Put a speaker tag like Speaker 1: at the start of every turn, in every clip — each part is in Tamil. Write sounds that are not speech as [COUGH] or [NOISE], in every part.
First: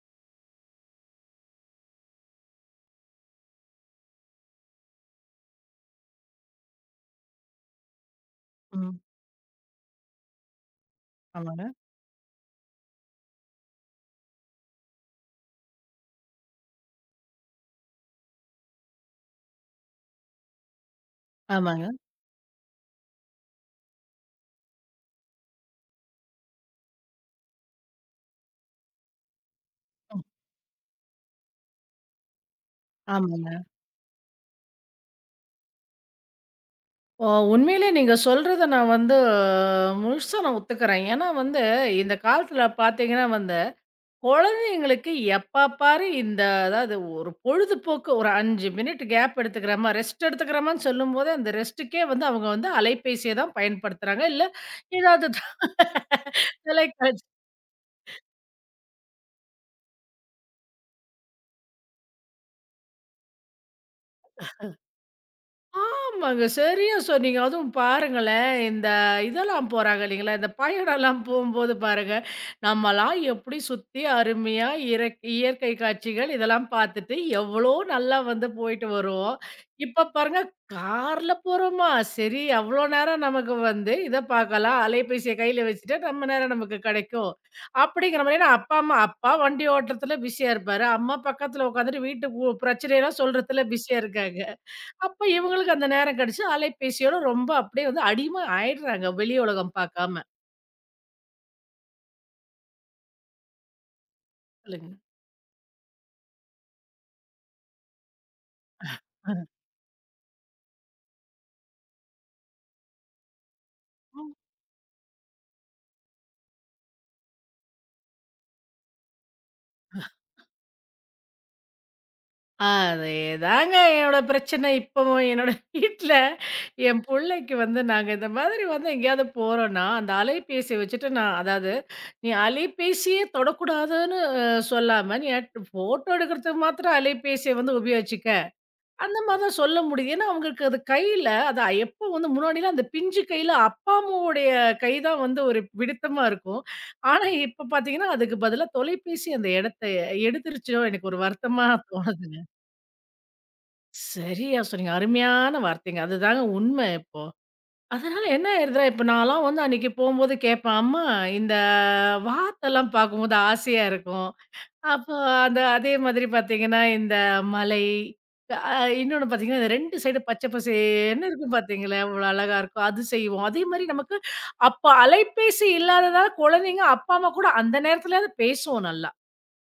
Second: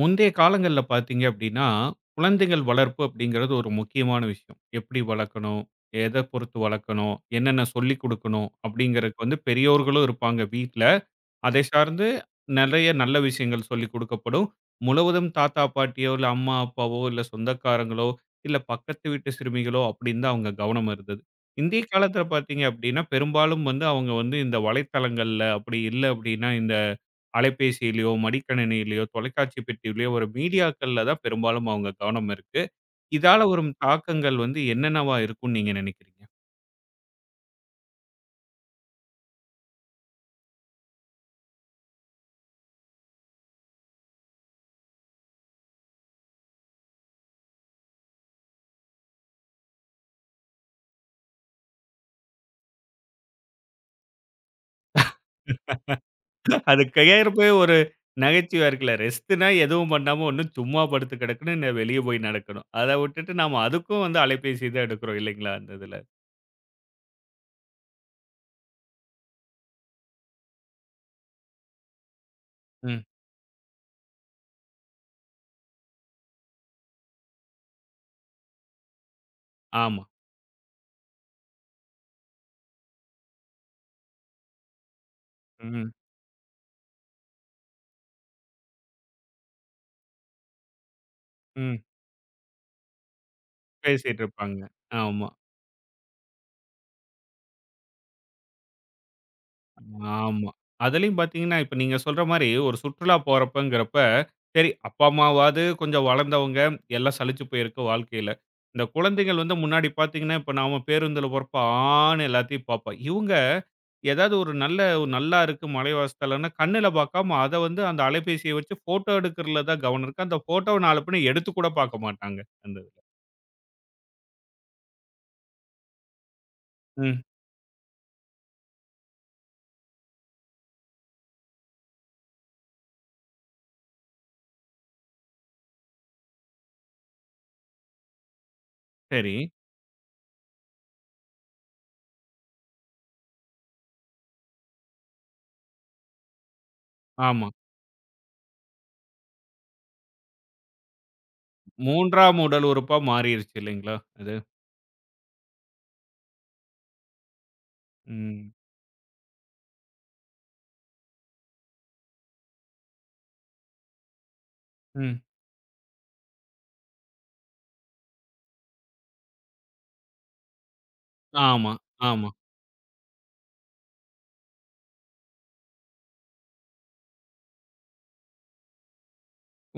Speaker 1: முந்தைய காலங்கள்ல பார்த்தீங்க அப்படின்னா, குழந்தைகள் வளர்ப்பு அப்படிங்கிறது ஒரு முக்கியமான விஷயம். எப்படி வளர்க்கணும்? எத பொறுத்து வளர்க்கணும்? என்னென்ன சொல்லிக் குடுக்கணும்?
Speaker 2: ம்.
Speaker 1: அப்படிங்கிறதுக்கு வந்து பெரியோர்களும் இருப்பாங்க வீட்ல. அதை
Speaker 2: ஆமாங்க.
Speaker 1: சார்ந்து நிறைய நல்ல விஷயங்கள் சொல்லிக் கொடுக்கப்படும். முழுவதும் தாத்தா, பாட்டியோ, இல்ல அம்மா, அப்பாவோ, இல்ல சொந்தக்காரங்களோ, இல்ல பக்கத்து வீட்டு சிறுமிகளோ அப்படின்னு தான் அவங்க கவனம் இருந்தது. இந்திய
Speaker 2: ஆமாங்க.
Speaker 1: காலத்துல பார்த்தீங்க அப்படின்னா, பெரும்பாலும் வந்து அவங்க வந்து இந்த வலைத்தளங்கள்ல அப்படி இல்ல அப்படின்னா, இந்த அலைபேசியிலயோ, மடிக்கணினியிலயோ, தொலைக்காட்சி பெட்டியிலயோ ஒரு மீடியாக்கள்ல தான் பெரும்பாலும் அவங்க கவனம் இருக்கு. இதால
Speaker 2: ஆமாங்க.
Speaker 1: வரும் தாக்கங்கள் வந்து என்னென்னவா இருக்கும்னு நீங்க நினைக்கிறீங்க?
Speaker 2: ஓ! உண்மையிலே நீங்க சொல்றத நான் வந்து முழுசா நான் ஒத்துக்கிறேன். ஏன்னா வந்து இந்த காலத்துல பார்த்தீங்கன்னா வந்து, குழந்தைங்களுக்கு எப்ப பாரு இந்த அதாவது ஒரு பொழுதுபோக்கு ஒரு 5 மினிட் கேப் எடுத்துக்கிறோமா, ரெஸ்ட் எடுத்துக்கிறோமான்னு சொல்லும்போது, அந்த ரெஸ்ட்டுக்கே வந்து அவங்க வந்து அலைபேசிய தான் பயன்படுத்துறாங்க. இல்ல ஏதாவது
Speaker 1: அது
Speaker 2: தொலைக்க
Speaker 1: கையாயிரப்பவே ஒரு நகைச்சுவையா இருக்குல்ல. ரெஸ்ட்னா எதுவும் பண்ணாம ஒண்ணு சும்மா படுத்து கிடக்கணும், வெளிய போய் நடக்கணும். அத விட்டுட்டு நாம அதுக்கும் வந்து அலைபேசி தான் எடுக்கிறோம் இல்லைங்களா? அந்த இதுல.
Speaker 2: ஆமாங்க. சரியா சொன்னீங்க. அதுவும் பாருங்களேன், இந்த இதெல்லாம் போறாங்க இல்லைங்களா, இந்த பயணம்லாம் போம்போது பாருங்க,
Speaker 1: ம்.
Speaker 2: நம்மலாம் எப்படி சுத்தி அருமையா இயற்கை காட்சிகள் இதெல்லாம் பார்த்துட்டு, எவ்வளோ நல்லா வந்து போயிட்டு வருவோம்.
Speaker 1: ஆமா.
Speaker 2: இப்ப பாருங்க, கார்ல போறோமா, சரி அவ்வளோ நேரம் நமக்கு வந்து இத பார்க்கலாம், அலைபேசிய கையில
Speaker 1: ம்.
Speaker 2: வச்சுட்டு நம்ம நேரம் நமக்கு கிடைக்கும். அப்படிங்கிற மாரி ஏன்னா அப்பா, அம்மா அப்பா வண்டி ஓட்டுறதுல பிஸியா இருப்பாரு. அம்மா பக்கத்துல
Speaker 1: ம்.
Speaker 2: உட்காந்துட்டு வீட்டு பிரச்சனையெல்லாம் சொல்றதுல பிஸியா
Speaker 1: பேசிட்டு
Speaker 2: இருக்காங்க.
Speaker 1: இருப்பாங்க.
Speaker 2: அப்ப
Speaker 1: ஆமா.
Speaker 2: இவங்களுக்கு அந்த நேரம் கிடைச்சு, அலைபேசியோட ரொம்ப அப்படியே வந்து அடிமை ஆயிடுறாங்க. வெளி உலகம் பார்க்காம.
Speaker 1: ஆமா. அதுலயும் பாத்தீங்கன்னா, இப்ப நீங்க சொல்ற மாரி ஒரு சுற்றுலா போறப்பங்கிறப்ப, சரி
Speaker 2: சொல்லுங்க.
Speaker 1: அப்பா, அம்மாவாவது கொஞ்சம் வளர்ந்தவங்க, எல்லாம் சலிச்சு போயிருக்கு வாழ்க்கையில. இந்த குழந்தைகள் வந்து முன்னாடி பாத்தீங்கன்னா, இப்ப நாம பேருந்துல போறப்ப ஆன்னு எல்லாத்தையும் பாப்பா. இவுங்க ஏதாவது
Speaker 2: ம்.
Speaker 1: ஒரு நல்ல ஒரு நல்லா இருக்கு மலைவாசத்தலன்னா, கண்ணுல பாக்காம அத வந்து அந்த அலைபேசிய வச்சு ஃபோட்டோ எடுக்கிறதுல தான் கவனம் இருக்கு. அந்த ஃபோட்டோவ 4 பேரும் எடுத்து கூட பாக்க மாட்டாங்க. அந்த இதுல.
Speaker 2: அதேதாங்க என்னோட பிரச்சனை இப்பவும். என்னோட வீட்ல என்
Speaker 1: ம்.
Speaker 2: புள்ளைக்கு வந்து நாங்க இந்த மாதிரி வந்து எங்கேயாவது போறோம்ன்னா, அந்த அலைபேசிய வச்சுட்டு நான் அதாவது நீ அலைபேசியே தொடக்கூடாதுன்னு சொல்லாம, நீ அட் ஃபோட்டோ எடுக்கிறதுக்கு மாத்திரம் அலைபேசிய வந்து உபயோகிச்சுக்க. அந்த
Speaker 1: சரி.
Speaker 2: மாதிரி தான் சொல்ல முடியுது. ஏன்னா, அவங்களுக்கு அது கையில அது எப்போ வந்து முன்னாடிலாம் அந்த பிஞ்சு கையில அப்பா, அம்மாவுடைய கை தான் வந்து ஒரு பிடித்தமா இருக்கும். ஆனா,
Speaker 1: ஆமா.
Speaker 2: இப்ப பார்த்தீங்கன்னா, அதுக்கு பதிலா தொலைபேசி அந்த இடத்த எடுத்துருச்சோ! எனக்கு ஒரு வருத்தமா
Speaker 1: 3ஆம்
Speaker 2: தோணுதுங்க.
Speaker 1: உடல் உறுப்பா மாறிருச்சு இல்லைங்களா? அது.
Speaker 2: சரியா சொன்னீங்க. அருமையான வார்த்தைங்க. அதுதாங்க உண்மை இப்போ. அதனால என்ன
Speaker 1: ம்.
Speaker 2: ஆயிருதுன்னா, இப்ப நான்லாம் வந்து அன்னைக்கு போம்போது கேட்பேன், "அம்மா இந்த வாத்தெல்லாம் பார்க்கும்போது ஆசையா இருக்கும். அப்போ
Speaker 1: ம்.
Speaker 2: அந்த அதே மாதிரி பார்த்தீங்கன்னா, இந்த மலை, அ இன்னொன்னு பார்த்தீங்கன்னா, இந்த 2 சைடும் பச்சை பசேல்ன்னு இருக்கும்
Speaker 1: ஆமா,
Speaker 2: பார்த்தீங்களா? அவ்வளோ
Speaker 1: ஆமா.
Speaker 2: அழகா இருக்கும். அது செய்வோம். அதே மாரி நமக்கு அப்ப அலைபேசி இல்லாததால குழந்தைங்க, அப்பா, அம்மா கூட அந்த நேரத்துலயாவது பேசுவோம் நல்லா.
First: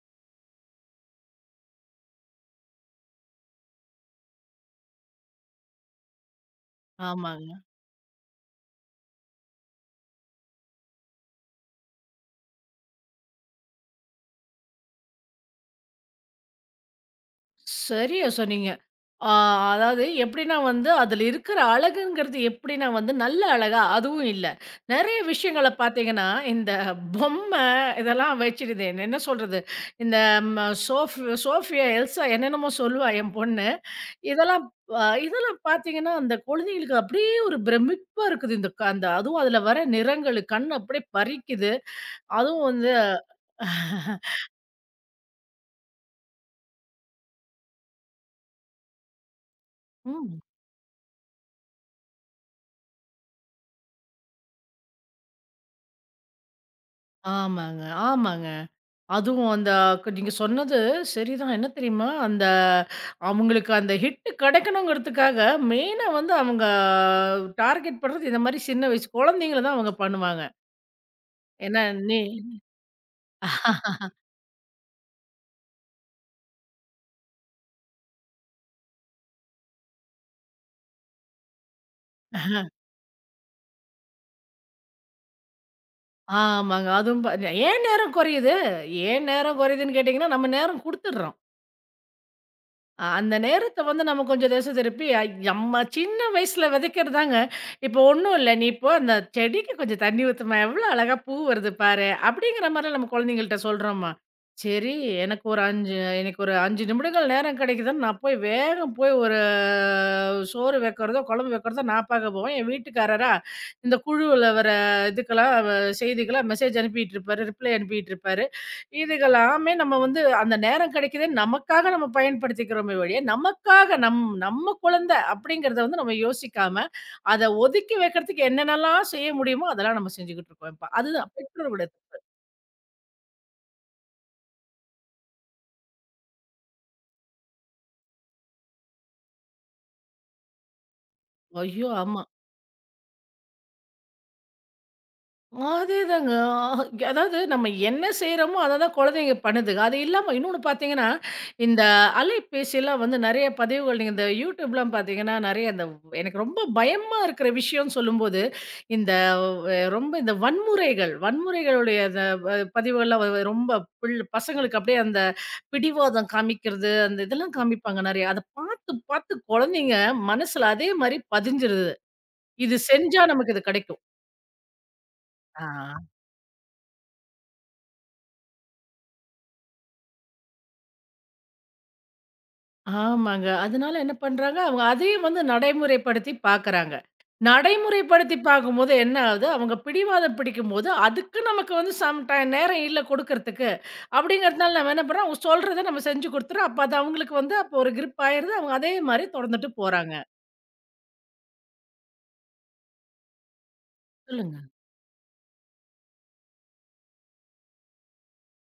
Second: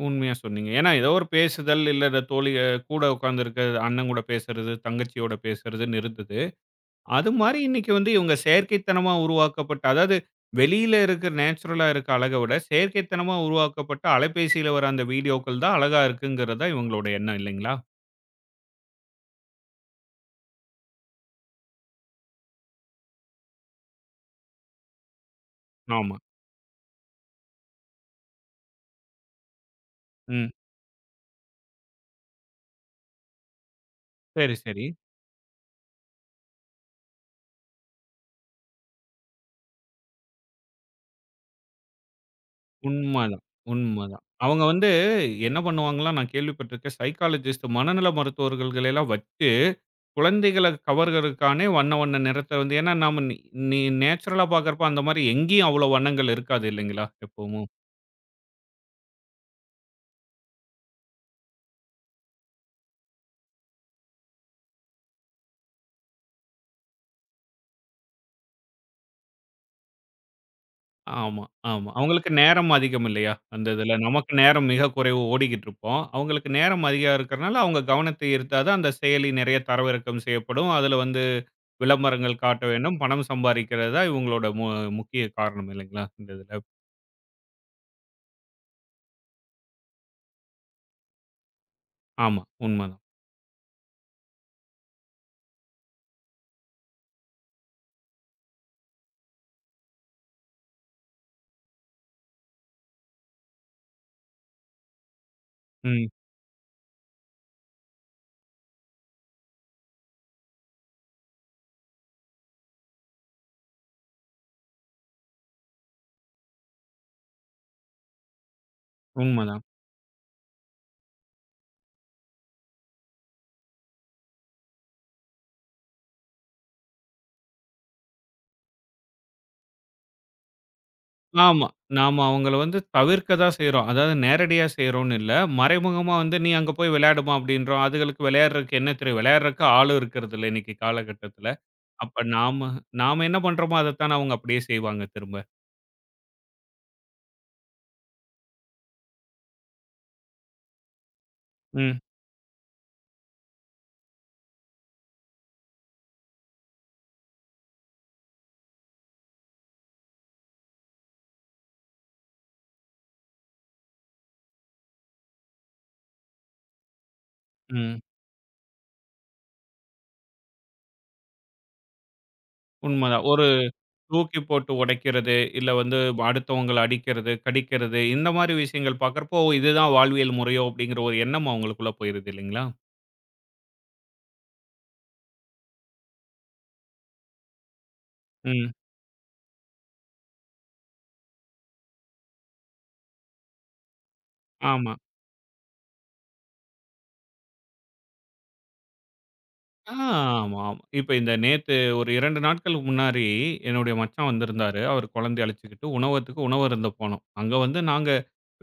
Speaker 1: உண்மையா சொன்னீங்க. ஏன்னா ஏதோ ஒரு பேசுதல், இல்ல இந்த தோழி கூட உட்கார்ந்திருக்க அண்ணன் கூட பேசுறது, தங்கச்சியோட பேசுறதுன்னு இருந்தது. அது
Speaker 2: ஆமாங்க.
Speaker 1: மாரி இன்னைக்கு வந்து இவங்க செயற்கைத்தனமா உருவாக்கப்பட்ட அதாவது வெளியில இருக்கிற நேச்சுரலா இருக்க அழக விட, செயற்கைத்தனமா உருவாக்கப்பட்ட அலைபேசியில வர அந்த வீடியோக்கள் தான் அழகா இருக்குங்கிறது தான் இவங்களோட எண்ணம் இல்லைங்களா?
Speaker 2: சரியா சொன்னீங்க. ஆ அதாவது எப்படின்னா வந்து, அதில இருக்கிற அழகுங்கிறது எப்படின்னா வந்து, நல்ல அழகா அதுவும் இல்ல. நெறைய விஷயங்கள
Speaker 1: ஆமா.
Speaker 2: பார்த்தீங்கன்னா, இந்த பொம்மை இதெல்லாம் வச்சுடுது. என்ன சொல்றது? இந்த
Speaker 1: ம்.
Speaker 2: ம சோஃப் சோஃபியா, எல்சா என்னென்னமோ சொல்லுவா என் பொண்ணு.
Speaker 1: சரி,
Speaker 2: இதெல்லாம்
Speaker 1: சரி.
Speaker 2: இதெல்லாம் பார்த்தீங்கன்னா, அந்த குழந்தைங்களுக்கு அப்படியே ஒரு பிரமிப்பா இருக்குது. இந்த அந்த அதுவும் அதில வர நிறங்கள் கண் அப்படியே பறிக்குது. அதுவும் வந்து
Speaker 1: உண்மதான், உண்மதான். அவங்க வந்து என்ன பண்ணுவாங்கலாம் நான் கேள்விப்பட்டிருக்கேன். சைக்காலஜிஸ்ட் மனநல மருத்துவர்களையெல்லாம் வச்சு
Speaker 2: ம்.
Speaker 1: குழந்தைகள கவர்றதுக்கானே வண்ண வண்ண நிறத்த வந்து ஏன்னா நாம நி நி நேச்சுரலா பார்க்கிறப்ப அந்த மாரி எங்கேயும் அவ்வளோ வண்ணங்கள் இருக்காது இல்லைங்களா? எப்பவும்.
Speaker 2: ஆமாங்க, ஆமாங்க. அதுவும் அந்த நீங்க சொன்னது சரிதான். என்ன தெரியுமா? அந்த அவங்களுக்கு அந்த ஹிட்டு கெடைக்கணுங்கிறதுக்காக மெயினா வந்து அவங்க டார்கெட் பண்றது இந்த மாரி சின்ன வயசு குழந்தைங்கள தான் அவங்க பண்ணுவாங்க.
Speaker 1: ஆமா,
Speaker 2: ஏன்னா
Speaker 1: ஆமா.
Speaker 2: நீ
Speaker 1: அவங்களுக்கு நேரம் அதிகம் இல்லையா? அந்த இதுல. நமக்கு நேரம் மிக குறைவு ஓடிக்கிட்டு இருப்போம். அவங்களுக்கு நேரம் அதிகம் இருக்கிறனால அவங்க கவனத்தை ஈர்த்தா தான் அந்த செயலி நிறைய தரவிறக்கம் செய்யப்படும். அதுல வந்து விளம்பரங்கள் காட்ட வேண்டும். பணம் சம்பாதிக்கிறது தான் இவங்களோட முக்கிய காரணம் இல்லைங்களா? இந்த இதுல.
Speaker 2: ஆமாங்க. அதுவும் "ஏன் நேரம் குறையுது? ஏன் நேரம் குறையுதுன்னு கேட்டீங்கன்னா, நம்ம நேரம் குடுத்துடுறோம்."
Speaker 1: ஆமா. உண்மதான்.
Speaker 2: அந்த நேரத்த வந்து நம்ம கொஞ்சம் திசை திருப்பி, நம்ம சின்ன வயசுல விதைக்கிறதாங்க. இப்போ ஒண்ணும் இல்ல, "நீ இப்போ அந்த செடிக்கு கொஞ்சம் தண்ணி ஊத்தும்மா, எவ்ளோ அழகா பூ வருது பாரு" அப்படிங்கிற மாரிலாம் நம்ம குழந்தைங்கள்ட்ட சொல்றோம்மா. சரி, எனக்கு ஒரு 5
Speaker 1: ம்.
Speaker 2: எனக்கு ஒரு 5 நிமிடங்கள் நேரம் கிடைக்குதுன்னு நான் போய் வேகம் போய் ஒரு சோறு வைக்கிறதோ, குழம்பு வைக்கிறதோ நான் பார்க்க போவேன். என் வீட்டுக்காரரா, இந்த குழுவுல வர இதுக்கெல்லாம் செய்திக்கெல்லாம் மெசேஜ் அனுப்பிட்டு இருப்பாரு, ரிப்ளை அனுப்பிட்டு இருப்பாரு.
Speaker 1: உண்மதான்.
Speaker 2: இதுகளாமே நம்ம வந்து அந்த நேரம் கிடைக்குதே நமக்காக நம்ம பயன்படுத்திக்கிறோமே ஒழிய, நமக்காக நம்ம குழந்தை அப்படிங்கிறத வந்து நம்ம யோசிக்காம, அத ஒதுக்கி வைக்கிறதுக்கு என்னென்னலாம் செய்ய முடியுமோ அதெல்லாம் நம்ம செஞ்சுகிட்டு இருக்கோம் இப்ப. அதுதான்
Speaker 1: ஆமா.
Speaker 2: பெற்றோர்களோட
Speaker 1: நாம அவங்கள வந்து தவிர்க்க தான் செய்றோம். அதாவது நேரடியா செய்றோம்னு இல்ல. மறைமுகமா வந்து "நீ அங்க போய் விளையாடுமா" அப்படின்றோம். அதுகளுக்கு விளையாடுறதுக்கு என்ன தெரியும்? விளையாடுறதுக்கு ஆளும் இருக்கிறது இல்ல இன்னைக்கு காலகட்டத்தில.
Speaker 2: ஐயோ! ஆமா.
Speaker 1: அப்ப நாம நாம என்ன பண்றோமோ அதத்தானே அவங்க அப்படியே செய்வாங்க திரும்ப.
Speaker 2: அதேதாங்க. ஆஹ் அதாவது நம்ம என்ன செய்றோமோ, அத தான் குழந்தைங்க பண்ணுதுங்க. அது இல்லாம இன்னொன்னு பார்த்தீங்கன்னா, இந்த
Speaker 1: ம்,
Speaker 2: அலைபேசிலாம் வந்து நெறைய பதிவுகள் நீங்க இந்த YouTubeலாம் பார்த்தீங்கன்னா, நெறைய இந்த எனக்கு ரொம்ப பயமா இருக்கிற விஷயம்னு சொல்லும்போது, இந்த வ ரொம்ப இந்த வன்முறைகள், வன்முறைகளுடைய அந்த பதிவுகள்லாம் ரொம்ப பசங்களுக்கு அப்படியே அந்த பிடிவாதம் காமிக்கிறது, அந்த இதெல்லாம்
Speaker 1: ம்.
Speaker 2: காமிப்பாங்க நெறைய. அத பார்த்து, பார்த்து குழந்தைங்க மனசுல அதே மாரி பதிஞ்சிருது. இது செஞ்சா
Speaker 1: உண்மதான். ஒரு
Speaker 2: நமக்கு இது கிடைக்கும்.
Speaker 1: தூக்கி போட்டு உடைக்கிறது, இல்ல வந்து
Speaker 2: ஆ.
Speaker 1: அடுத்தவங்கள அடிக்கிறது, கடிக்கிறது இந்த மாரி விஷயங்கள் பார்க்கறப்போ, இதுதான் வாழ்வியல் முறையோ அப்படிங்கிற ஒரு எண்ணம் அவங்களுக்குள்ள போயிருது இல்லைங்களா?
Speaker 2: ஆமாங்க. அதனால என்ன பண்றாங்க, அவங்க அதையும் வந்து நடைமுறைப்படுத்தி பார்க்குறாங்க. நடைமுறைப்படுத்தி
Speaker 1: ம்.
Speaker 2: பார்க்கும்போது என்ன ஆகுது, அவங்க பிடிவாதம் பிடிக்கும்போது, அதுக்கு நமக்கு வந்து சம் டைம் நேரம் இல்ல குடுக்கறதுக்கு. அப்படிங்கிறதுனால நம்ம
Speaker 1: ஆமா.
Speaker 2: என்ன பண்றோம், அவங்க சொல்றத நம்ம செஞ்சு குடுத்துறோம். அப்ப அது அவங்களுக்கு வந்து அப்போ ஒரு கிரிப் ஆயிருது. அவங்க அதே மாரி தொடர்ந்துட்டு
Speaker 1: ஆ,
Speaker 2: போறாங்க.
Speaker 1: ஆமா, ஆமா. இப்ப இந்த நேத்து ஒரு 2 நாட்களுக்கு முன்னாடி என்னுடைய மச்சான்
Speaker 2: சொல்லுங்க.
Speaker 1: வந்திருந்தாரு. அவர் குழந்தைய அழைச்சுக்கிட்டு உணவகத்துக்கு உணவு அருந்த போனோம். அங்க வந்து நாங்க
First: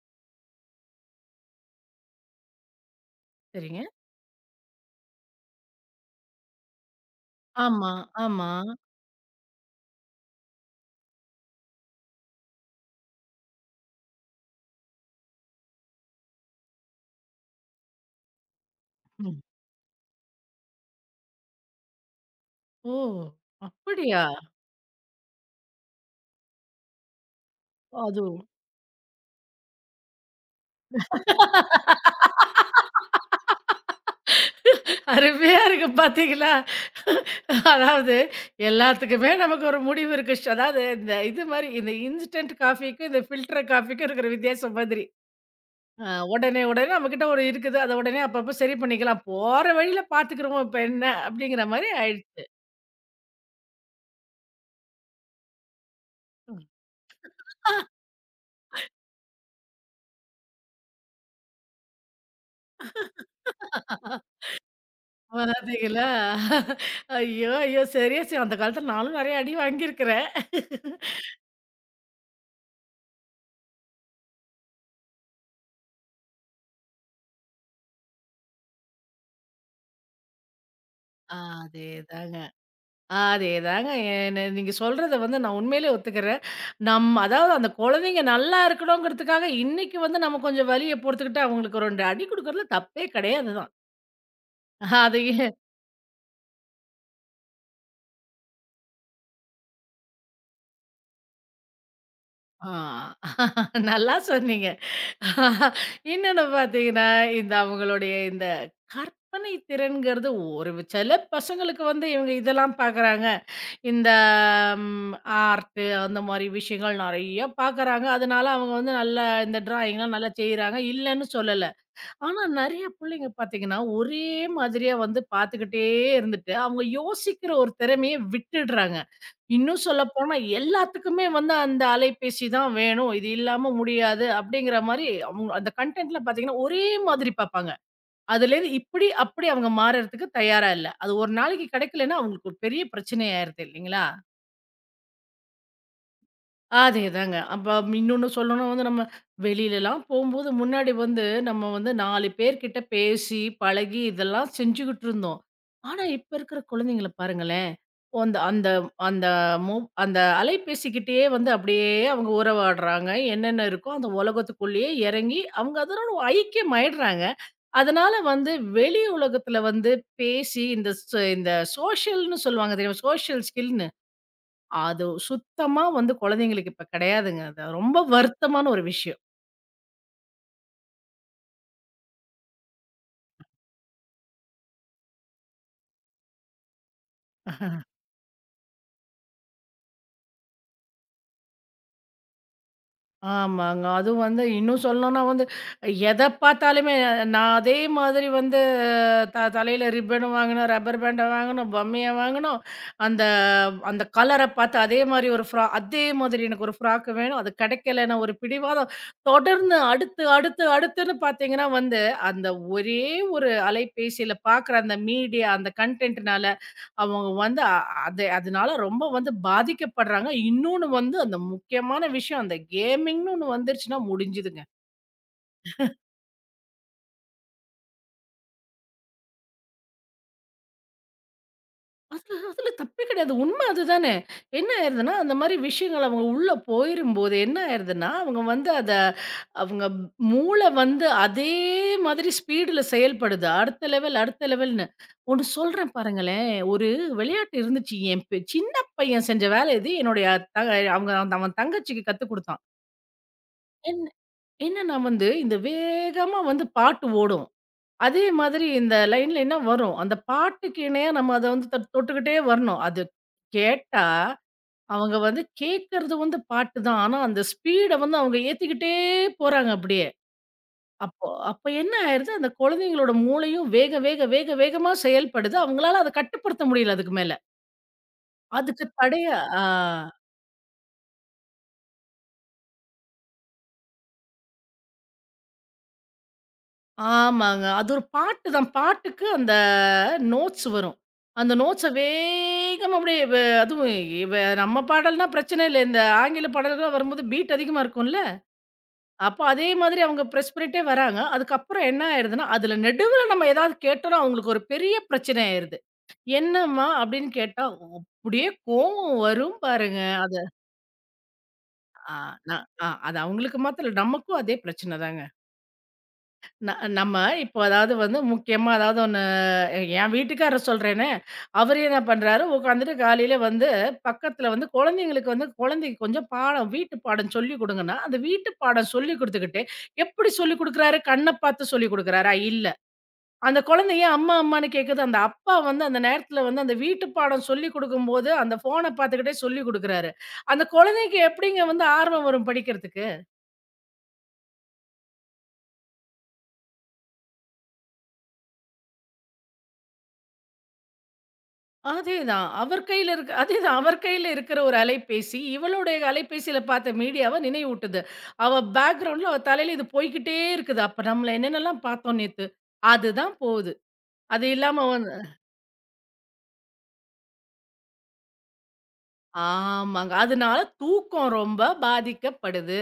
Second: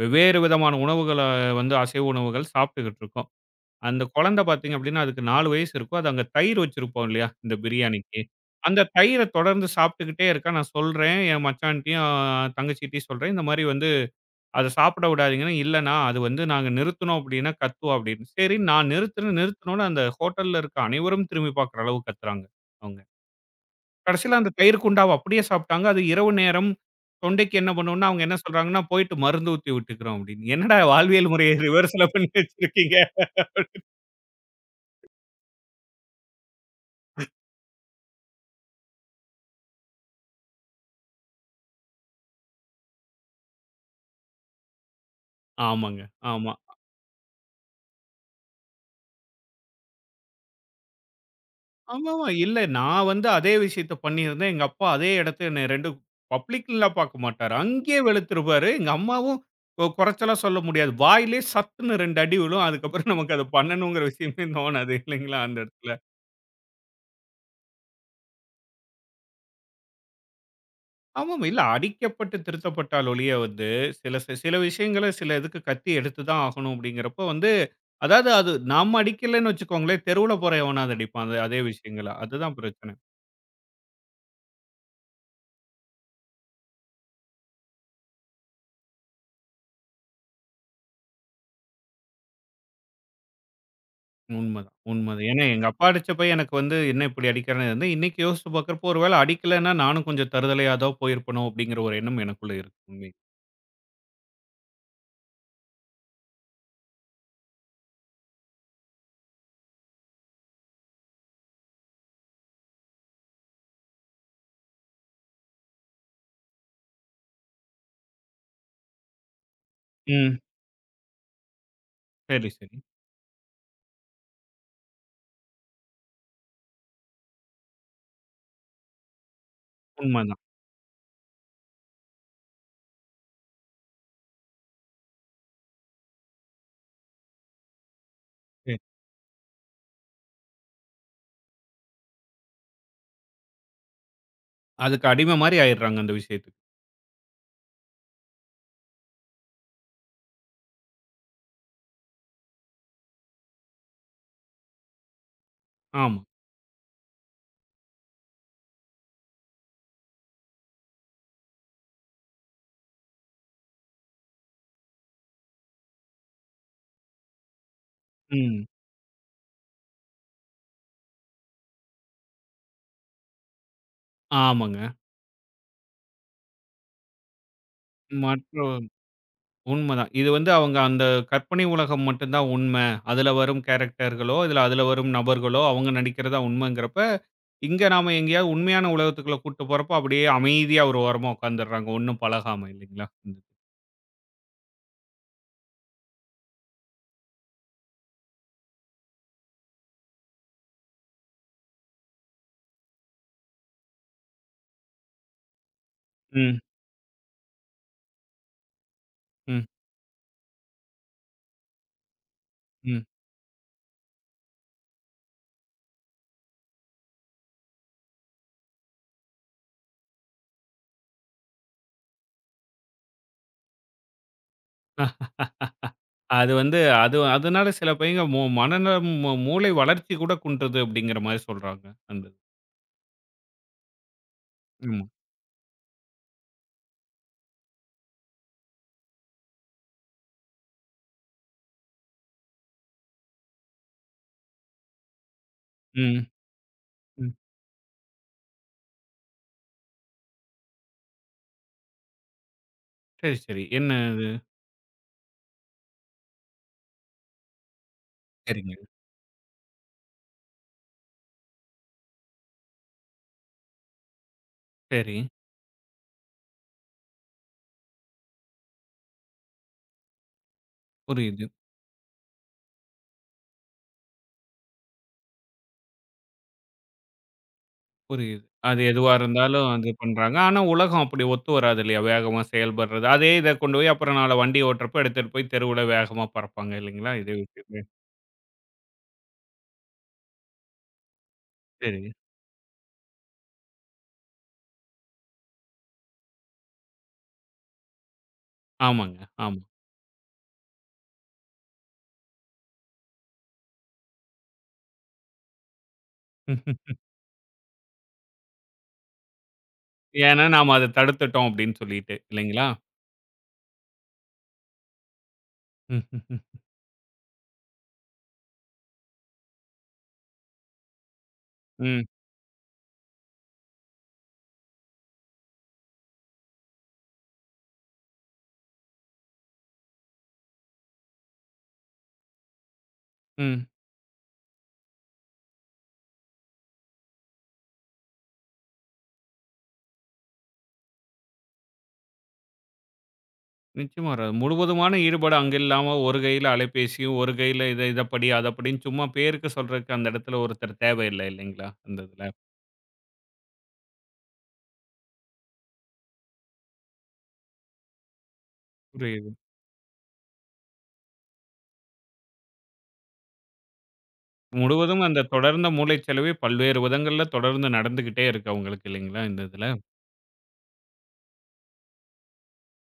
Speaker 1: வெவ்வேறு விதமான உணவுகள வந்து அசைவ உணவுகள் சாப்பிட்டுக்கிட்டு இருக்கோம்.
Speaker 2: சரிங்க.
Speaker 1: அந்த குழந்தை பார்த்தீங்க அப்படின்னா, அதுக்கு 4 வயசு இருக்கும். அது அங்க தயிர் வச்சிருப்போம் இல்லையா? இந்த
Speaker 2: ஆமா,
Speaker 1: பிரியாணிக்கு.
Speaker 2: ஆமா.
Speaker 1: அந்த தயிர தொடர்ந்து சாப்பிட்டுக்கிட்டே இருக்கா. நான் சொல்றேன், என் மச்சான்ட்டயும், தங்கச்சிட்டயும் சொல்றேன். இந்த மாரி வந்து அத சாப்பிட விடாதீங்கன்னா, இல்லண்ணா அது வந்து நாங்க நிறுத்துனோம் அப்டின்னா கத்தும் அப்டின்னு. சரி நான்
Speaker 2: ம்.
Speaker 1: நிறுத்துனோனே அந்த ஹோட்டல்ல இருக்க அனைவரும் திரும்பி பார்க்குற அளவு கத்துறாங்க
Speaker 2: ஓ!
Speaker 1: அவங்க.
Speaker 2: அப்படியா?
Speaker 1: கடைசில அந்த தயிர் குண்டாவ அப்படியே சாப்ட்டாங்க. அது இரவு நேரம் தொண்டைக்கு என்ன பண்ணும்னா, அவங்க என்ன
Speaker 2: அதுவும்.
Speaker 1: சொல்றாங்கன்னா, "போயிட்டு மருந்து ஊத்தி விட்டுக்கிறோம்" அப்டின்னு. என்னடா வாழ்வியல் முறைய ரிவர்ஸ்ல பண்ணி வச்சிருக்கீங்க.
Speaker 2: [LAUGHS] அருமையா இருக்கு பாத்தீங்களா? அதாவது எல்லாத்துக்குமே நமக்கு ஒரு முடிவு இருக்கு. அதாவது இந்த இது மாரி இந்த இன்ஸ்டன்ட் காஃபிக்கும், இந்த ஃபில்டர் காஃபிக்கும் இருக்கிற வித்தியாசம் மாதிரி.
Speaker 1: ஆமாங்க.
Speaker 2: அ
Speaker 1: ஆமா.
Speaker 2: உடனே உடனே நம்மகிட்ட ஒரு இருக்குது. அத உடனே அப்பப்ப சரி பண்ணிக்கலாம். போற வழியில பாத்துக்குருவோம் இப்ப என்ன? அப்படிங்கிற மாரி
Speaker 1: ஆமாமா.
Speaker 2: ஆயிடுச்சு.
Speaker 1: இல்ல நான் வந்து அதே விஷயத்த பண்ணியிருந்தேன். எங்க அப்பா அதே இடத்த என்ன 2 பப்ளிக்லாம் பார்க்க மாட்டாரு. அங்கேயே வெளுத்துருப்பாரு. எங்க அம்மாவும் குறைச்சலா சொல்ல முடியாது. வாயிலே சத்துன்னு 2 அடி விழும். அதுக்கப்புறம் நமக்கு அத பண்ணணுங்கிற விஷயமே தோணாது இல்லைங்களா அந்த இடத்துல.
Speaker 2: பாத்தீங்களா? ஐயோ! ஐயோ! சரியா சொ அந்த காலத்துல நானும் நெறைய அடி வாங்கியிருக்கிறேன்.
Speaker 1: ஆமாமா. இல்ல அடிக்கப்பட்டு திருத்தப்பட்டால் ஒழிய வந்து சில சில விஷயங்கள சில இதுக்கு கத்தி எடுத்து தான் ஆகணும் அப்படிங்கிறப்போ வந்து அதாவது அது நம்ம அடிக்கலன்னு வச்சுக்கோங்களேன், தெருவுல போற எவனாவது அடிப்பான். அது அதே விஷயங்கள.
Speaker 2: அதேதாங்க.
Speaker 1: அதுதான் பிரச்சனை.
Speaker 2: அதேதாங்க. என்ன நீங்க சொல்றத வந்து நான் உண்மையிலே ஒத்துக்கிறேன். அதாவது அந்த குழந்தைங்க நல்லா இருக்கணுங்கிறதுக்காக, இன்னைக்கு வந்து நம்ம கொஞ்சம் வலிய பொறுத்துக்கிட்டு, அவங்களுக்கு 2 அடி குடுக்குறதுல தப்பே கிடையாது தான்.
Speaker 1: உண்மதான்,
Speaker 2: அது
Speaker 1: உண்மதான். ஏன்னா
Speaker 2: ஏ
Speaker 1: எங்க அப்பா அடிச்சப்ப எனக்கு வந்து என்ன இப்படி அடிக்கிறான்னு இருந்தது. இன்னைக்கு யோசிச்சு பார்க்கிறப்போ ஒருவேள அடிக்கலன்னா நானும் கொஞ்சம் தறுதலையா ஏதோ போயிருப்பனோ அப்படிங்கிற ஒரு எண்ணம் எனக்குள்ள
Speaker 2: ஆ
Speaker 1: இருக்கு உண்மையிலே.
Speaker 2: நல்லா சொன்னீங்க. இன்னொன்னு பார்த்தீங்கன்னா, இந்த அவங்களுடைய இந்த கற்பனை திறன்கிறது ஒரு சில பசங்களுக்கு வந்து இவங்க இதெல்லாம் பார்க்குறாங்க. இந்த ம், ஆர்ட் அந்த மாரி விஷயங்கள் நெறைய பார்க்குறாங்க. அதனால அவங்க வந்து நல்லா இந்த டிராயிங்லாம் நல்லா
Speaker 1: ம்.
Speaker 2: செய்றாங்க. இல்லன்னு சொல்லல. ஆனா
Speaker 1: சரி, சரி.
Speaker 2: நெறைய புள்ளைங்க பார்த்தீங்கன்னா, ஒரே மாதிரியா வந்து பார்த்துக்கிட்டே இருந்துட்டு, அவங்க யோசிக்கிற ஒரு திறமைய விட்டுடுறாங்க. இன்னும் சொல்லப்போனா
Speaker 1: உண்மதான்.
Speaker 2: எல்லாத்துக்குமே வந்து அந்த அலைபேசி தான் வேணும். இது இல்லாம முடியாது. அப்படிங்கிற மாரி அவங்க அந்த கன்டென்ட்ல பார்த்தீங்கன்னா, ஒரே மாதிரி பார்ப்பாங்க. அதுலேருந்து
Speaker 1: சரி.
Speaker 2: இப்படி, அப்படி அவங்க மாறுறதுக்கு தயாரா இல்ல. அது ஒரு நாளைக்கு கிடைக்கலன்னா அவங்களுக்கு ஒரு பெரிய பிரச்சனை ஆயிருது இல்லைங்களா?
Speaker 1: அதுக்கு அடிமை மாரி ஆயிடுறாங்க அந்த விஷயத்துக்கு.
Speaker 2: அதேதாங்க. அப்ப இன்னொன்னு சொல்லணும்னா வந்து நம்ம வெளியிலலாம் போம்போது முன்னாடி வந்து நம்ம வந்து 4 பேர்கிட்ட பேசி, பழகி இதெல்லாம் செஞ்சுகிட்டு இருந்தோம். ஆனா,
Speaker 1: ஆமா.
Speaker 2: இப்ப இருக்கிற குழந்தைங்கள பாருங்களேன். அந்த அந்த அந்த மொ அந்த அலைபேசிக்கிட்டயே வந்து அப்படியே அவங்க உறவாடுறாங்க. என்னென்ன இருக்கோ அந்த உலகத்துக்குள்ளேயே இறங்கி அவங்க அதனோட ஐக்கியமாயிடுறாங்க. அதனால வந்து
Speaker 1: ம்.
Speaker 2: வெளி உலகத்துல வந்து பேசி இந்த இந்த சோஷியல்ன்னு சொல்லுவாங்க தெரியுமா? சோஷியல் ஸ்கில்னு
Speaker 1: ஆமாங்க.
Speaker 2: அது சுத்தமா வந்து குழந்தைங்களுக்கு இப்ப கிடையாதுங்க. அது ரொம்ப வருத்தமான
Speaker 1: மற்றும்
Speaker 2: ஒரு விஷயம்.
Speaker 1: உண்மதான். இது வந்து அவங்க அந்த கற்பனை உலகம் மட்டும் தான் உண்மை. அதுல வரும் கேரக்டர்களோ, இதுல அதுல வரும் நபர்களோ அவங்க நடிக்கிறதா உண்மைங்கிறப்ப, இங்க நாம எங்கேயாவது உண்மையான உலகத்துக்குள்ள கூட்டு போறப்போ அப்படியே அமைதியா ஒரு ஓரமா உட்கார்ந்துடுறாங்க. ஒண்ணும் பழகாம இல்லைங்களா?
Speaker 2: ஆமாங்க. அதுவும் வந்து இன்னும் சொல்லணும்னா வந்து எத பார்த்தாலுமே நான் அதே மாதிரி வந்து தலையில ரிப்பன் வாங்கணும், ரப்பர் பேண்ட வாங்கணும், பொம்மைய வாங்கணும். அந்த அந்த கலர பார்த்து அதே மாதிரி ஒரு ஃப்ரா அதே மாதிரி
Speaker 1: ம்,
Speaker 2: எனக்கு ஒரு ஃப்ராக் வேணும். அது கிடைக்கலன்னா ஒரு பிடிவாதம்.
Speaker 1: ம்,
Speaker 2: தொடர்ந்து அடுத்து, அடுத்து, அடுத்துன்னு பார்த்தீங்கன்னா வந்து, அந்த ஒரே
Speaker 1: ம்.
Speaker 2: ஒரு அலைபேசியில பார்க்குற அந்த மீடியா, அந்த கன்டென்ட்னால அவங்க வந்து அது அதனால ரொம்ப வந்து பாதிக்கப்படுறாங்க. இன்னொன்னு வந்து அந்த முக்கியமான விஷயம் அந்த கேமிங்ன்னு ஒண்ணு வந்துருச்சுன்னா முடிஞ்சுதுங்க.
Speaker 1: அ அது வந்து அது அதனால சில பையங்க மனநலம் மூளை வளர்ச்சி கூட குன்றுது அப்படிங்கிற மாரி சொல்றாங்க. அந்த இது.
Speaker 2: அதுல அதுல தப்பே கிடையாது. உண்மை அதுதானே. என்ன
Speaker 1: ஆமா.
Speaker 2: ஆயிருதுன்னா, அந்த மாரி விஷயங்கள் அவங்க உள்ள போயிரும்போது என்ன ஆயிருதுன்னா, அவங்க வந்து அத அவங்க மூளை வந்து அதே மாதிரி ஸ்பீடுல செயல்படுது. அடுத்த லெவல், அடுத்த லெவல்ன்னு. ஒண்ணு சொல்றேன்
Speaker 1: ம்,
Speaker 2: பாருங்களேன். ஒரு
Speaker 1: ம்.
Speaker 2: விளையாட்டு இருந்துச்சு. என் பெ சின்ன பையன் செஞ்ச வேலை இது. என்னுடைய த அவங்க அவன் தங்கச்சிக்கு கத்துக் குடுத்தான்.
Speaker 1: சரி, சரி. என்ன அது?
Speaker 2: என்னன்னா வந்து, இந்த வேகமா வந்து பாட்டு ஓடும். அதே மாதிரி
Speaker 1: சரிங்க.
Speaker 2: இந்த லைன்ல என்ன வரும், அந்த பாட்டுக்கு இணையா நம்ம அத வந்து தொட்டுக்கிட்டே வரணும். அது கேட்டா, அவங்க
Speaker 1: சரி.
Speaker 2: வந்து கேட்கறது வந்து பாட்டு தான். ஆனா, அந்த ஸ்பீட வந்து அவங்க ஏத்திக்கிட்டே போறாங்க அப்படியே. அப்போ
Speaker 1: புரியுது,
Speaker 2: அப்ப என்ன ஆயிருது, அந்த குழந்தைங்களோட மூளையும் வேக வேக வேக வேகமா செயல்படுது. அவங்களால அத கட்டுப்படுத்த முடியல அதுக்கு மேல.
Speaker 1: புரியுது. அது
Speaker 2: அதுக்கு
Speaker 1: எதுவா
Speaker 2: தடையா ஆ.
Speaker 1: இருந்தாலும் அது பண்றாங்க. ஆனா உலகம் அப்படி ஒத்து வராது இல்லையா? வேகமா செயல்படுறது. அதே இத கொண்டு போய் அப்புறம் நாள வண்டி ஓட்டுறப்ப எடுத்துட்டு போய் தெருவுல வேகமா பறப்பாங்க இல்லைங்களா? இதே
Speaker 2: ஆமாங்க.
Speaker 1: விஷயமே.
Speaker 2: அது ஒரு பாட்டு தான். பாட்டுக்கு அந்த நோட்ஸ் வரும். அந்த நோட்ஸ
Speaker 1: சரி.
Speaker 2: வேகமா அப்படியே வ அதுவும் இவ நம்ம பாடல்னா பிரச்சனை இல்ல. இந்த ஆங்கில பாடல்கள்லாம் வரும்போது பீட் அதிகமா இருக்கும்ல.
Speaker 1: ஆமாங்க.
Speaker 2: அப்ப
Speaker 1: ஆமா.
Speaker 2: அதே மாதிரி அவங்க பிரஸ் பண்ணிட்டே வராங்க. அதுக்கப்புறம் என்ன ஆயிடுதுன்னா, அதுல நடுவுல நம்ம ஏதாவது கேட்டோம்னா அவங்களுக்கு ஒரு பெரிய பிரச்சனை ஆயிருது. "என்னம்மா?"
Speaker 1: [LAUGHS]
Speaker 2: அப்படின்னு கேட்டா, அப்படியே கோவம் வரும் பாருங்க. அது
Speaker 1: ஏன்னா நாம அத தடுத்துட்டோம் அப்படின்னு
Speaker 2: ஆ
Speaker 1: சொல்லிட்டு
Speaker 2: நான்
Speaker 1: இல்லைங்களா?
Speaker 2: ஆ அது அவங்களுக்கு மாத்திரம் இல்ல. நமக்கும் அதே பிரச்சனை தாங்க.
Speaker 1: ம், ம்,
Speaker 2: ந நம்ம இப்போ அதாவது வந்து முக்கியமா அதாவது ஒண்ணு என் வீட்டுக்காரர் சொல்றேனே, அவரு என்ன
Speaker 1: ம்.
Speaker 2: பண்றாரு, உட்காந்துட்டு காலையில வந்து பக்கத்துல வந்து குழந்தைங்களுக்கு வந்து குழந்தைக்கு கொஞ்சம் பாடம், வீட்டு பாடம் சொல்லிக் குடுங்கன்னா, அந்த வீட்டு பாடம் சொல்லிக் குடுத்துக்கிட்டு, எப்படி சொல்லிக் குடுக்குறாரு? கண்ண பார்த்து சொல்லிக் குடுக்குறாரா? இல்ல.
Speaker 1: ம்
Speaker 2: அந்த குழந்தை ஏன் அம்மா, அம்மான்னு கேட்குது? அந்த அப்பா வந்து அந்த நேரத்துல வந்து அந்த வீட்டு பாடம் சொல்லிக் குடுக்கும்போது, அந்த ஃபோன பார்த்துக்கிட்டே சொல்லிக் குடுக்குறாரு. அந்த குழந்தைக்கு எப்படிங்க வந்து ஆர்வம் வரும் படிக்கிறதுக்கு?
Speaker 1: நிச்சயமா வராது. முழுவதுமான ஈடுபாடு அங்க இல்லாம ஒரு கையில அலைபேசியும், ஒரு கையில இத இத படி, அத படின்னு சும்மா பேருக்கு சொல்றதுக்கு அந்த இடத்துல ஒருத்தர் தேவையில்ல இல்லைங்களா? அந்த இதுல.
Speaker 2: அதேதான். அவர் கையில இருக்கிற ஒரு அலைபேசி, இவளுடைய அலைபேசியில பார்த்த மீடியாவ நினைவூட்டுது. அவ
Speaker 1: புரியுது.
Speaker 2: பேக்கிரவுண்ட்ல அவ தலையில இது போய்க்கிட்டே இருக்குது. அப்ப நம்மள என்னென்னலாம் பார்த்தோம் நேத்து. அதுதான் போகுது. அது இல்லாம
Speaker 1: முழுவதும்
Speaker 2: வந்து
Speaker 1: அந்த தொடர்ந்த மூளைச்சலவை பல்வேறு விதங்கள்ல தொடர்ந்து நடந்துகிட்டே இருக்கு அவங்களுக்கு இல்லைங்களா? இந்த இதுல.
Speaker 2: ஆமாங்க. அதனால தூக்கம் ரொம்ப பாதிக்கப்படுது.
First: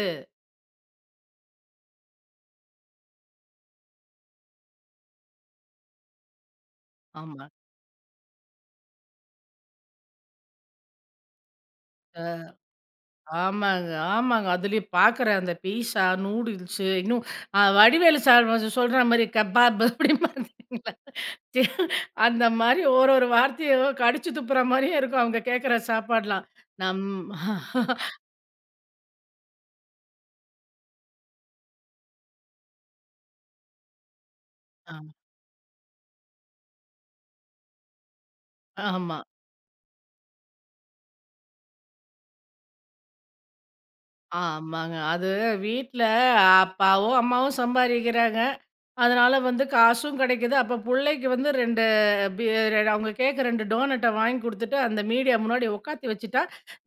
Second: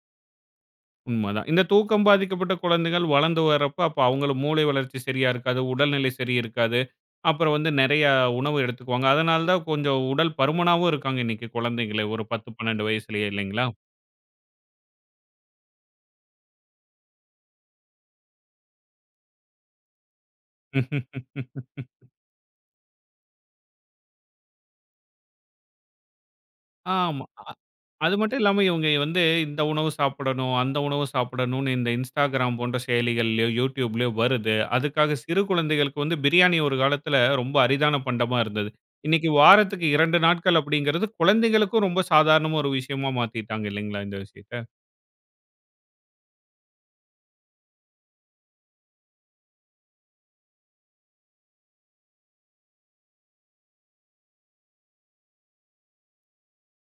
Speaker 1: உண்மதான். இந்த தூக்கம் பாதிக்கப்பட்ட குழந்தைகள் வளர்ந்து வரப்ப, அப்ப அவங்கள மூளை வளர்ச்சி சரியா இருக்காது, உடல்நிலை சரி இருக்காது.
Speaker 2: ஆமா.
Speaker 1: அப்புறம் வந்து நிறைய உணவு எடுத்துக்குவாங்க. அதனால தான் கொஞ்சம் உடல் பருமனாவும் இருக்காங்க இன்னைக்கு குழந்தைங்களே ஒரு
Speaker 2: அ
Speaker 1: 10, 12 வயசுலயே இல்லைங்களா?
Speaker 2: ஆமாங்க, ஆமாங்க. அதுலயும் பார்க்குற அந்த பீஸா, நூடுல்ஸு இன்னும் வடிவேலு சார் வந்து சொல்ற மாரி கபாப் அப்படி மாதிரி [LAUGHS] சி
Speaker 1: [LAUGHS]
Speaker 2: அந்த மாரி ஒரு ஒரு வார்த்தையும் கடிச்சு துப்புற மாரியே இருக்கும் அவங்க கேட்குற சாப்பாடுலாம். நம்
Speaker 1: ஆமா. அது மட்டும் இல்லாம இவங்க வந்து இந்த உணவு சாப்பிடணும், அந்த உணவு சாப்பிடணும்னு இந்த Instagram போன்ற செயலிகள்லயோ, YouTubeலயோ வருது.
Speaker 2: ஆ.
Speaker 1: அதுக்காக
Speaker 2: [LAUGHS]
Speaker 1: சிறு குழந்தைகளுக்கு வந்து பிரியாணி ஒரு காலத்துல ரொம்ப அரிதான பண்டமா இருந்தது.
Speaker 2: ஆமா.
Speaker 1: இன்னைக்கு வாரத்துக்கு 2 நாட்கள் அப்படிங்கிறது குழந்தைகளுக்கும் ரொம்ப சாதாரணமா ஒரு விஷயமா மாத்திட்டாங்க இல்லைங்களா இந்த விஷயத்த?
Speaker 2: ஆமாங்க. அது வீட்ல அப்பாவும், அம்மாவும் சம்பாரிக்கிறாங்க. அதனால வந்து காசும் கிடைக்குது. அப்ப புள்ளைக்கு வந்து பி அவங்க கேட்க 2 டோனட்ட வாங்கி குடுத்துட்டு, அந்த மீடியா முன்னாடி உட்காத்தி வச்சுட்டா,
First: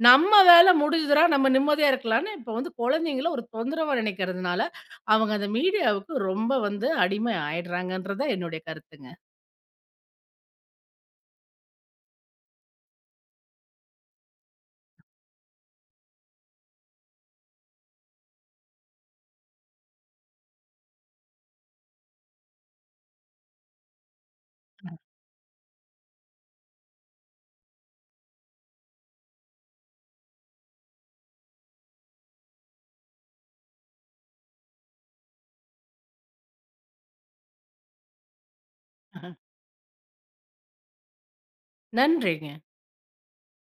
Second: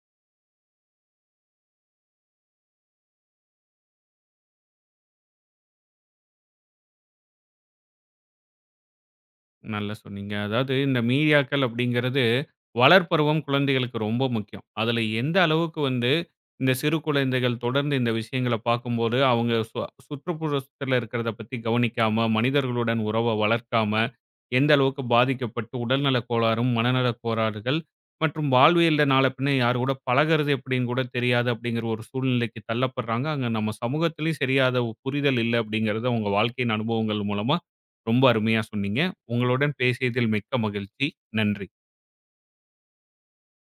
Speaker 2: நம்ம வேல முடிஞ்சுதுடா நம்ம நிம்மதியா இருக்கலான்னு, இப்ப வந்து குழந்தைங்கள ஒரு தொந்தரவா நினைக்கிறதுனால, அவங்க அந்த மீடியாவுக்கு ரொம்ப வந்து அடிமை ஆயிடுறாங்கன்றது தான் என்னுடைய கருத்துங்க.
Speaker 1: நல்லா சொன்னீங்க. அதாவது இந்த மீடியாக்கள் அப்படிங்கிறது, வளர்ப்பருவம் குழந்தைகளுக்கு ரொம்ப முக்கியம். அதுல எந்த அளவுக்கு வந்து இந்த சிறு குழந்தைகள் தொடர்ந்து இந்த விஷயங்கள பார்க்கும்போது, அவங்க சுற்றுப்புறத்தில இருக்கிறத பத்தி கவனிக்காம, மனிதர்களுடன் உறவ வளர்க்காம, எந்த அளவுக்கு பாதிக்கப்பட்டு உடல்நலக் கோளாறும், மனநலக் கோளாறுகள் மற்றும் வாழ்வியல்ல நாள பின்ன யார் கூட பழகுறது எப்படின்னு கூட தெரியாது அப்படிங்கிற ஒரு சூழ்நிலைக்கு தள்ளப்படுறாங்க. அங்க நம்ம சமூகத்திலயும் சரியா அத புரிதல் இல்ல அப்படிங்கிறத உங்க வாழ்க்கையின் அனுபவங்கள் மூலமா ரொம்ப அருமையா சொன்னீங்க. உங்களுடன் பேசியதில் மிக்க மகிழ்ச்சி. நன்றி.
Speaker 2: நன்றிங்க.